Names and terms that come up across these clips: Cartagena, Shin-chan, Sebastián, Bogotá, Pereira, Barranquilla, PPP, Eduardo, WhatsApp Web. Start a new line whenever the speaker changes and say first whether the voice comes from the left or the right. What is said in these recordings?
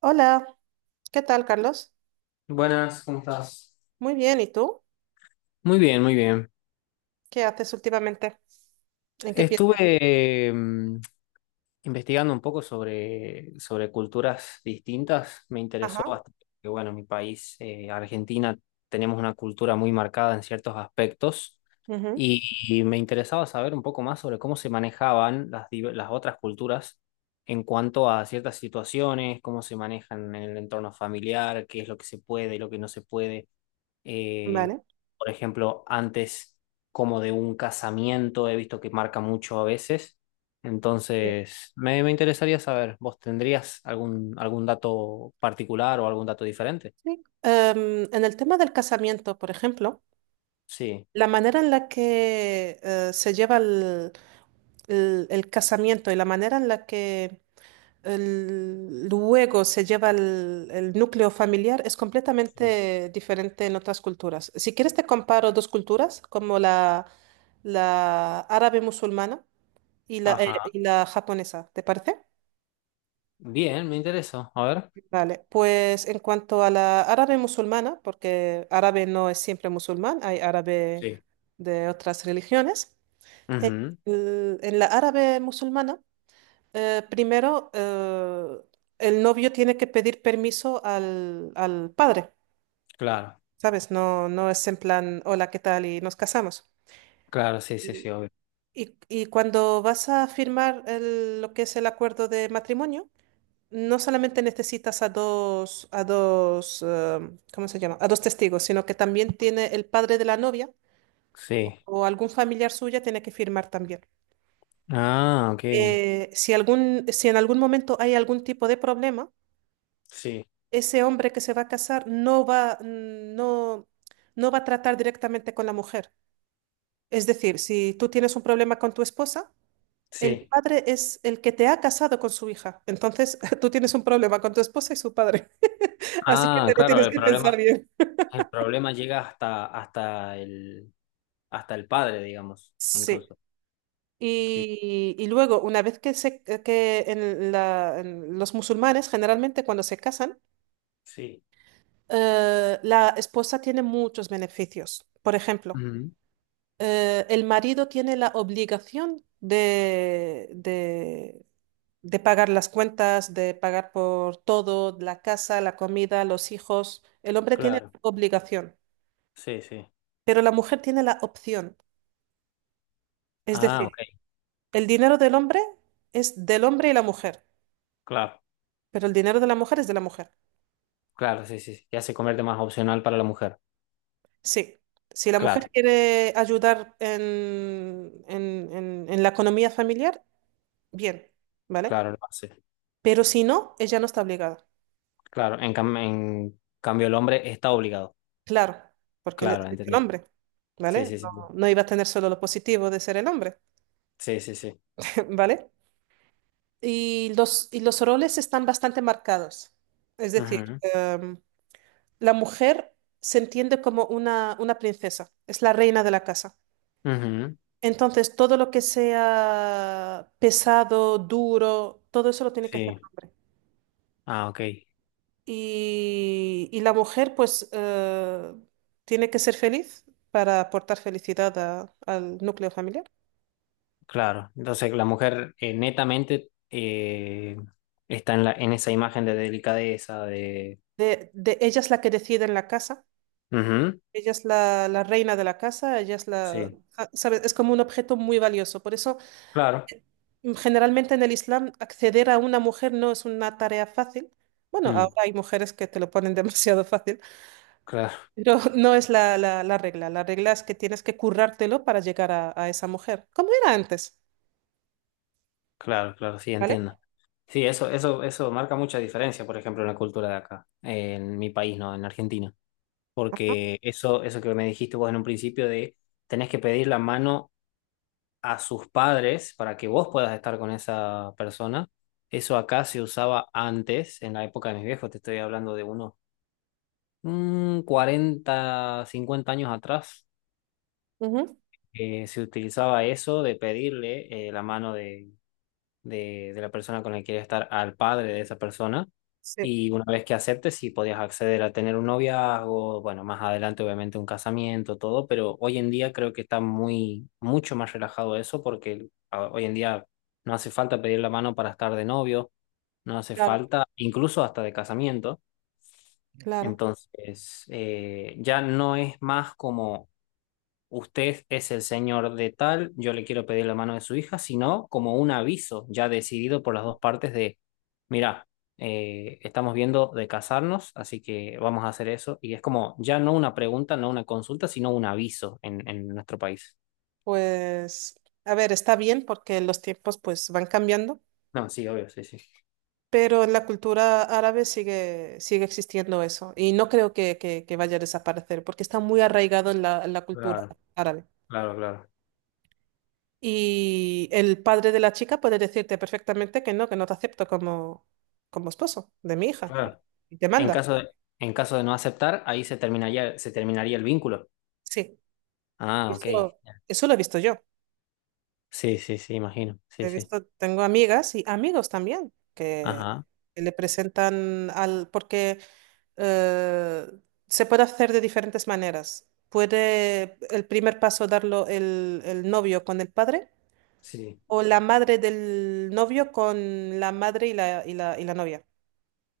right: Hola, ¿qué tal, Carlos?
left: Buenas, ¿cómo estás?
right: Muy bien, ¿y tú?
left: Muy bien, muy bien.
right: ¿Qué haces últimamente? ¿En qué piensas?
left: Estuve investigando un poco sobre culturas distintas. Me interesó
right: Ajá.
left: bastante, que bueno, mi país, Argentina, tenemos una cultura muy marcada en ciertos aspectos
right: Ujú.
left: y, y me interesaba saber un poco más sobre cómo se manejaban las, las otras culturas en cuanto a ciertas situaciones, cómo se manejan en el entorno familiar, qué es lo que se puede y lo que no se puede. eh,
right: Vale.
left: por ejemplo, antes como de un casamiento, he visto que marca mucho a veces.
right: Sí.
left: Entonces, me interesaría saber, ¿vos tendrías algún, algún dato particular o algún dato diferente?
right: Sí. En el tema del casamiento, por ejemplo,
left: Sí.
right: la manera en la que se lleva el casamiento y la manera en la que luego se lleva el núcleo familiar es
left: Sí.
right: completamente diferente en otras culturas. Si quieres, te comparo dos culturas, como la árabe musulmana y la, eh,
left: Ajá.
right: y la japonesa, ¿te parece?
left: Bien, me interesa. A ver.
right: Vale, pues en cuanto a la árabe musulmana, porque árabe no es siempre musulmán, hay árabe
left: Sí.
right: de otras religiones. en,
left: Ujú.
right: el- en la árabe musulmana, primero, el novio tiene que pedir permiso al padre,
left: Claro,
right: ¿sabes? No, no es en plan, «hola, ¿qué tal?», y nos casamos.
left: claro, sí, sí, sí,
right: Y,
left: obvio.
right: y cuando vas a firmar lo que es el acuerdo de matrimonio, no solamente necesitas a dos, ¿cómo se llama? A dos testigos, sino que también tiene el padre de la novia
left: Sí.
right: o algún familiar suya tiene que firmar también.
left: Ah, ok.
right: Si algún, si en algún momento hay algún tipo de problema,
left: Sí,
right: ese hombre que se va a casar no va a tratar directamente con la mujer. Es decir, si tú tienes un problema con tu esposa, el
left: sí.
right: padre es el que te ha casado con su hija. Entonces, tú tienes un problema con tu esposa y su padre. Así que
left: Ah,
right: te lo
left: claro,
right: tienes
left: el
right: que pensar
left: problema.
right: bien.
left: El problema llega hasta, hasta el padre, digamos,
right: Sí.
left: incluso. Sí,
right: Y luego, una vez que, se, que en la- en los musulmanes, generalmente cuando se casan,
left: sí.
right: la esposa tiene muchos beneficios. Por ejemplo,
left: Ujú.
right: el marido tiene la obligación de pagar las cuentas, de pagar por todo, la casa, la comida, los hijos. El hombre tiene
left: Claro,
right: la obligación,
left: sí, sí.
right: pero la mujer tiene la opción. Es
left: Ah, ok,
right: decir, el dinero del hombre es del hombre y la mujer.
left: claro,
right: Pero el dinero de la mujer es de la mujer.
left: claro, sí, sí, sí. Ya se convierte más opcional para la mujer.
right: Sí. Si la mujer
left: Claro,
right: quiere ayudar en la economía familiar, bien, ¿vale?
left: claro, lo hace.
right: Pero si no, ella no está obligada.
left: Claro, en, en cambio el hombre está obligado.
right: Claro, porque él es
left: Claro,
right: el
left: entendí.
right: hombre,
left: Sí,
right: ¿vale?
left: sí,
right: No,
left: sí.
right: no iba a tener solo lo positivo de ser el hombre,
left: Sí, sí, sí.
right: ¿vale? Y los roles están bastante marcados. Es decir,
left: Ujú,
right: la mujer se entiende como una princesa, es la reina de la casa.
left: ujú.
right: Entonces, todo lo que sea pesado, duro, todo eso lo tiene que hacer el
left: Sí.
right: hombre.
left: Ah, ok,
right: Y la mujer, pues, tiene que ser feliz para aportar felicidad al núcleo familiar.
left: claro. Entonces la mujer netamente está en la, en esa imagen de delicadeza, de...
right: Ella es la que decide en la casa,
left: Ujú.
right: ella es la reina de la casa, ella es la,
left: Sí,
right: ah, ¿sabes? Es como un objeto muy valioso. Por eso,
left: claro.
right: eh, generalmente en el Islam, acceder a una mujer no es una tarea fácil. Bueno,
left: Mm,
right: ahora hay mujeres que te lo ponen demasiado fácil.
left: claro,
right: Pero no es la regla. La regla es que tienes que currártelo para llegar a esa mujer. ¿Cómo era antes?
left: claro, claro, sí,
right: ¿Vale?
left: entiendo. Sí, eso marca mucha diferencia, por ejemplo, en la cultura de acá, en mi país, ¿no? En Argentina.
right: Ajá.
left: Porque eso que me dijiste vos en un principio de tenés que pedir la mano a sus padres para que vos puedas estar con esa persona. Eso acá se usaba antes, en la época de mis viejos, te estoy hablando de unos 40, 50 años atrás,
right: Ujú.
left: se utilizaba eso de pedirle la mano de la persona con la que quieres estar al padre de esa persona.
right: Sí,
left: Y una vez que aceptes, sí podías acceder a tener un noviazgo, bueno, más adelante obviamente un casamiento, todo, pero hoy en día creo que está muy, mucho más relajado eso porque hoy en día no hace falta pedir la mano para estar de novio, no hace
right: claro,
left: falta, incluso hasta de casamiento.
right: claro.
left: Entonces, ya no es más como usted es el señor de tal, yo le quiero pedir la mano de su hija, sino como un aviso ya decidido por las dos partes de, mira, estamos viendo de casarnos, así que vamos a hacer eso. Y es como ya no una pregunta, no una consulta, sino un aviso en nuestro país.
right: Pues, a ver, está bien porque los tiempos pues van cambiando,
left: No, sí, obvio, sí, sí.
right: pero en la cultura árabe sigue existiendo eso. Y no creo que vaya a desaparecer porque está muy arraigado en la cultura
left: Claro,
right: árabe.
left: claro, claro,
right: Y el padre de la chica puede decirte perfectamente que no te acepto como, esposo de mi hija, y
left: claro.
right: te
left: En
right: manda.
left: caso de, en caso de no aceptar, ahí se terminaría el vínculo.
right: Sí,
left: Ah, ok.
right: eso, eso lo he visto yo.
left: Sí, sí, sí, imagino. Sí,
right: He
left: sí.
right: visto, tengo amigas y amigos también que
left: Ajá.
right: le presentan porque eh, se puede hacer de diferentes maneras. Puede el primer paso darlo el novio con el padre
left: Sí,
right: o la madre del novio con la madre y la novia.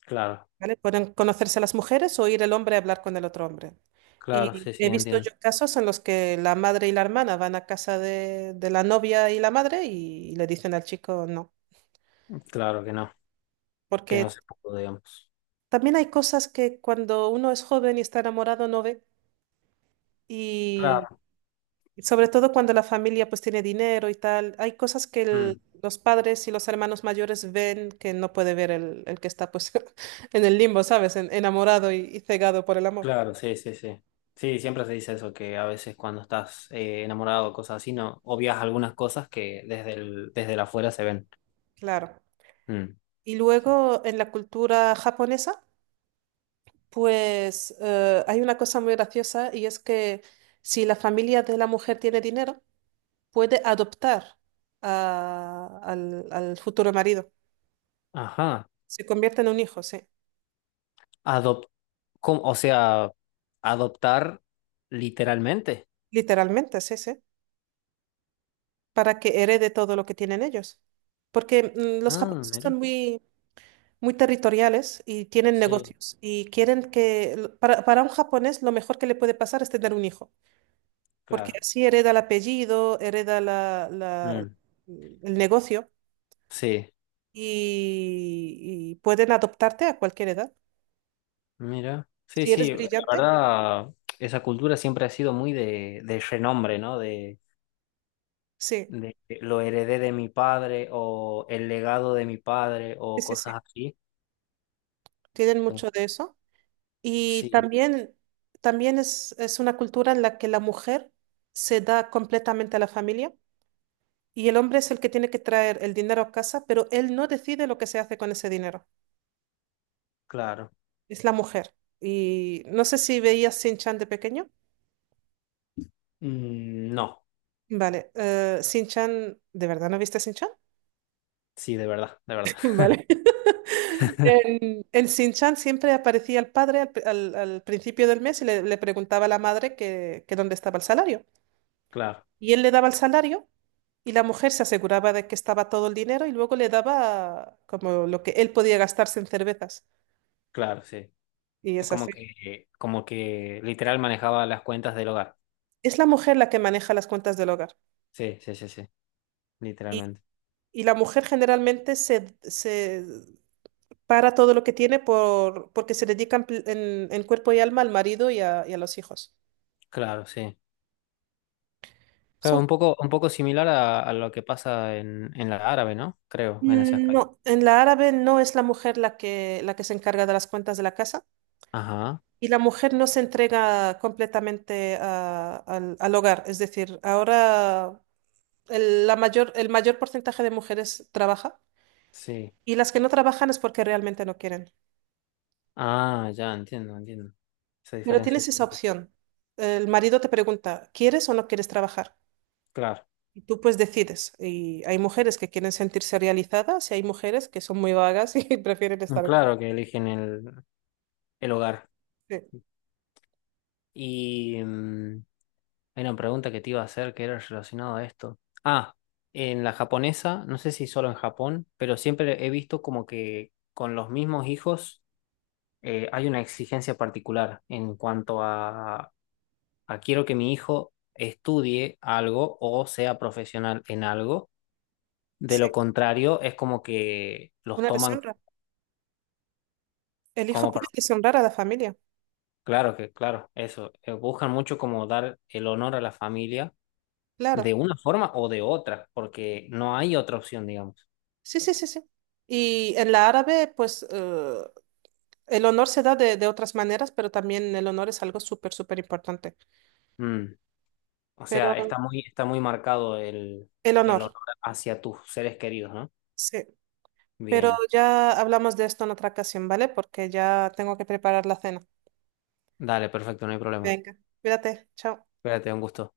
left: claro,
right: ¿Vale? Pueden conocerse las mujeres o ir el hombre a hablar con el otro hombre.
left: claro,
right: Y
left: sí, sí,
right: he visto
left: entiendo.
right: yo casos en los que la madre y la hermana van a casa de la novia y la madre y le dicen al chico no.
left: Claro que
right: Porque
left: no se pudo, digamos.
right: también hay cosas que cuando uno es joven y está enamorado no ve. Y
left: Claro.
right: sobre todo cuando la familia pues tiene dinero y tal, hay cosas que
left: Mm,
right: los padres y los hermanos mayores ven que no puede ver el que está pues en el limbo, ¿sabes? Enamorado y cegado por el amor.
left: claro, sí, sí, sí. Sí, siempre se dice eso, que a veces cuando estás enamorado o cosas así, no obvias algunas cosas que desde el afuera se ven.
right: Claro.
left: Mm,
right: Y
left: sí.
right: luego en la cultura japonesa, pues hay una cosa muy graciosa, y es que si la familia de la mujer tiene dinero, puede adoptar al futuro marido.
left: Ajá.
right: Se convierte en un hijo, sí.
left: Adop, ¿cómo? O sea, adoptar literalmente.
right: Literalmente, sí, sí. Para que herede todo lo que tienen ellos. Porque los
left: Ah,
right: japoneses son
left: mira.
right: muy, muy territoriales y tienen
left: Sí,
right: negocios y quieren para un japonés, lo mejor que le puede pasar es tener un hijo, porque
left: claro.
right: así hereda el apellido, hereda
left: Mm,
right: el negocio,
left: sí,
right: y pueden adoptarte a cualquier edad.
left: mira. Sí,
right: Si eres
left: sí, la
right: brillante,
left: verdad, esa cultura siempre ha sido muy de renombre, ¿no?
right: sí,
left: De lo heredé de mi padre o el legado de mi padre
right: sí,
left: o
right: sí, sí.
left: cosas así.
right: Tienen
left: Entonces,
right: mucho de eso. Y
left: sí,
right: también es una cultura en la que la mujer se da completamente a la familia y el hombre es el que tiene que traer el dinero a casa, pero él no decide lo que se hace con ese dinero.
left: claro.
right: Es la mujer. Y no sé si veías Sin chan de pequeño.
left: Mm, no,
right: Vale, Shin-chan, ¿de verdad no viste Shin-chan?
left: sí, de verdad, de verdad.
right: Vale. En Shin-chan siempre aparecía el padre al principio del mes y le preguntaba a la madre que dónde estaba el salario.
left: Claro,
right: Y él le daba el salario y la mujer se aseguraba de que estaba todo el dinero y luego le daba como lo que él podía gastarse en cervezas.
left: claro, sí.
right: Y
left: Es
right: es así.
left: como que literal manejaba las cuentas del hogar.
right: Es la mujer la que maneja las cuentas del hogar.
left: Sí, sí, sí, sí,
right: Y,
left: literalmente.
right: y la mujer generalmente se para todo lo que tiene porque se dedican en cuerpo y alma al marido y a los hijos.
left: Claro, sí. Claro,
right: Son,
left: un poco similar a lo que pasa en la árabe, ¿no? Creo, en ese aspecto.
right: no, en la árabe no es la mujer la que, se encarga de las cuentas de la casa,
left: Ajá,
right: y la mujer no se entrega completamente al hogar. Es decir, ahora el mayor porcentaje de mujeres trabaja
left: sí.
right: y las que no trabajan es porque realmente no quieren.
left: Ah, ya, entiendo, entiendo. Esa
right: Pero
left: diferencia,
right: tienes
left: sí.
right: esa opción. El marido te pregunta, ¿quieres o no quieres trabajar?
left: Claro.
right: Y tú pues decides. Y hay mujeres que quieren sentirse realizadas y hay mujeres que son muy vagas y prefieren
left: No,
right: estar en casa.
left: claro que eligen el hogar.
right: Sí,
left: Y hay una pregunta que te iba a hacer que era relacionada a esto. Ah, en la japonesa, no sé si solo en Japón, pero siempre he visto como que con los mismos hijos hay una exigencia particular en cuanto a quiero que mi hijo estudie algo o sea profesional en algo. De
right: sí,
left: lo contrario, es como que los
right: una
left: toman
right: deshonra. El hijo
left: como
right: puede
left: para...
right: deshonrar a la familia,
left: Claro que, claro, eso. Buscan mucho como dar el honor a la familia de
right: claro.
left: una forma o de otra, porque no hay otra opción, digamos.
right: Sí, sí, sí, sí. Y en la árabe, pues el honor se da de otras maneras, pero también el honor es algo súper, súper importante.
left: Mm. O
right: Pero
left: sea, está muy marcado
right: el
left: el honor
right: honor,
left: hacia tus seres queridos, ¿no?
right: sí. Pero
left: Bien.
right: ya hablamos de esto en otra ocasión, ¿vale? Porque ya tengo que preparar la cena.
left: Dale, perfecto, no hay problema.
right: Venga, cuídate, chao.
left: Espérate, un gusto.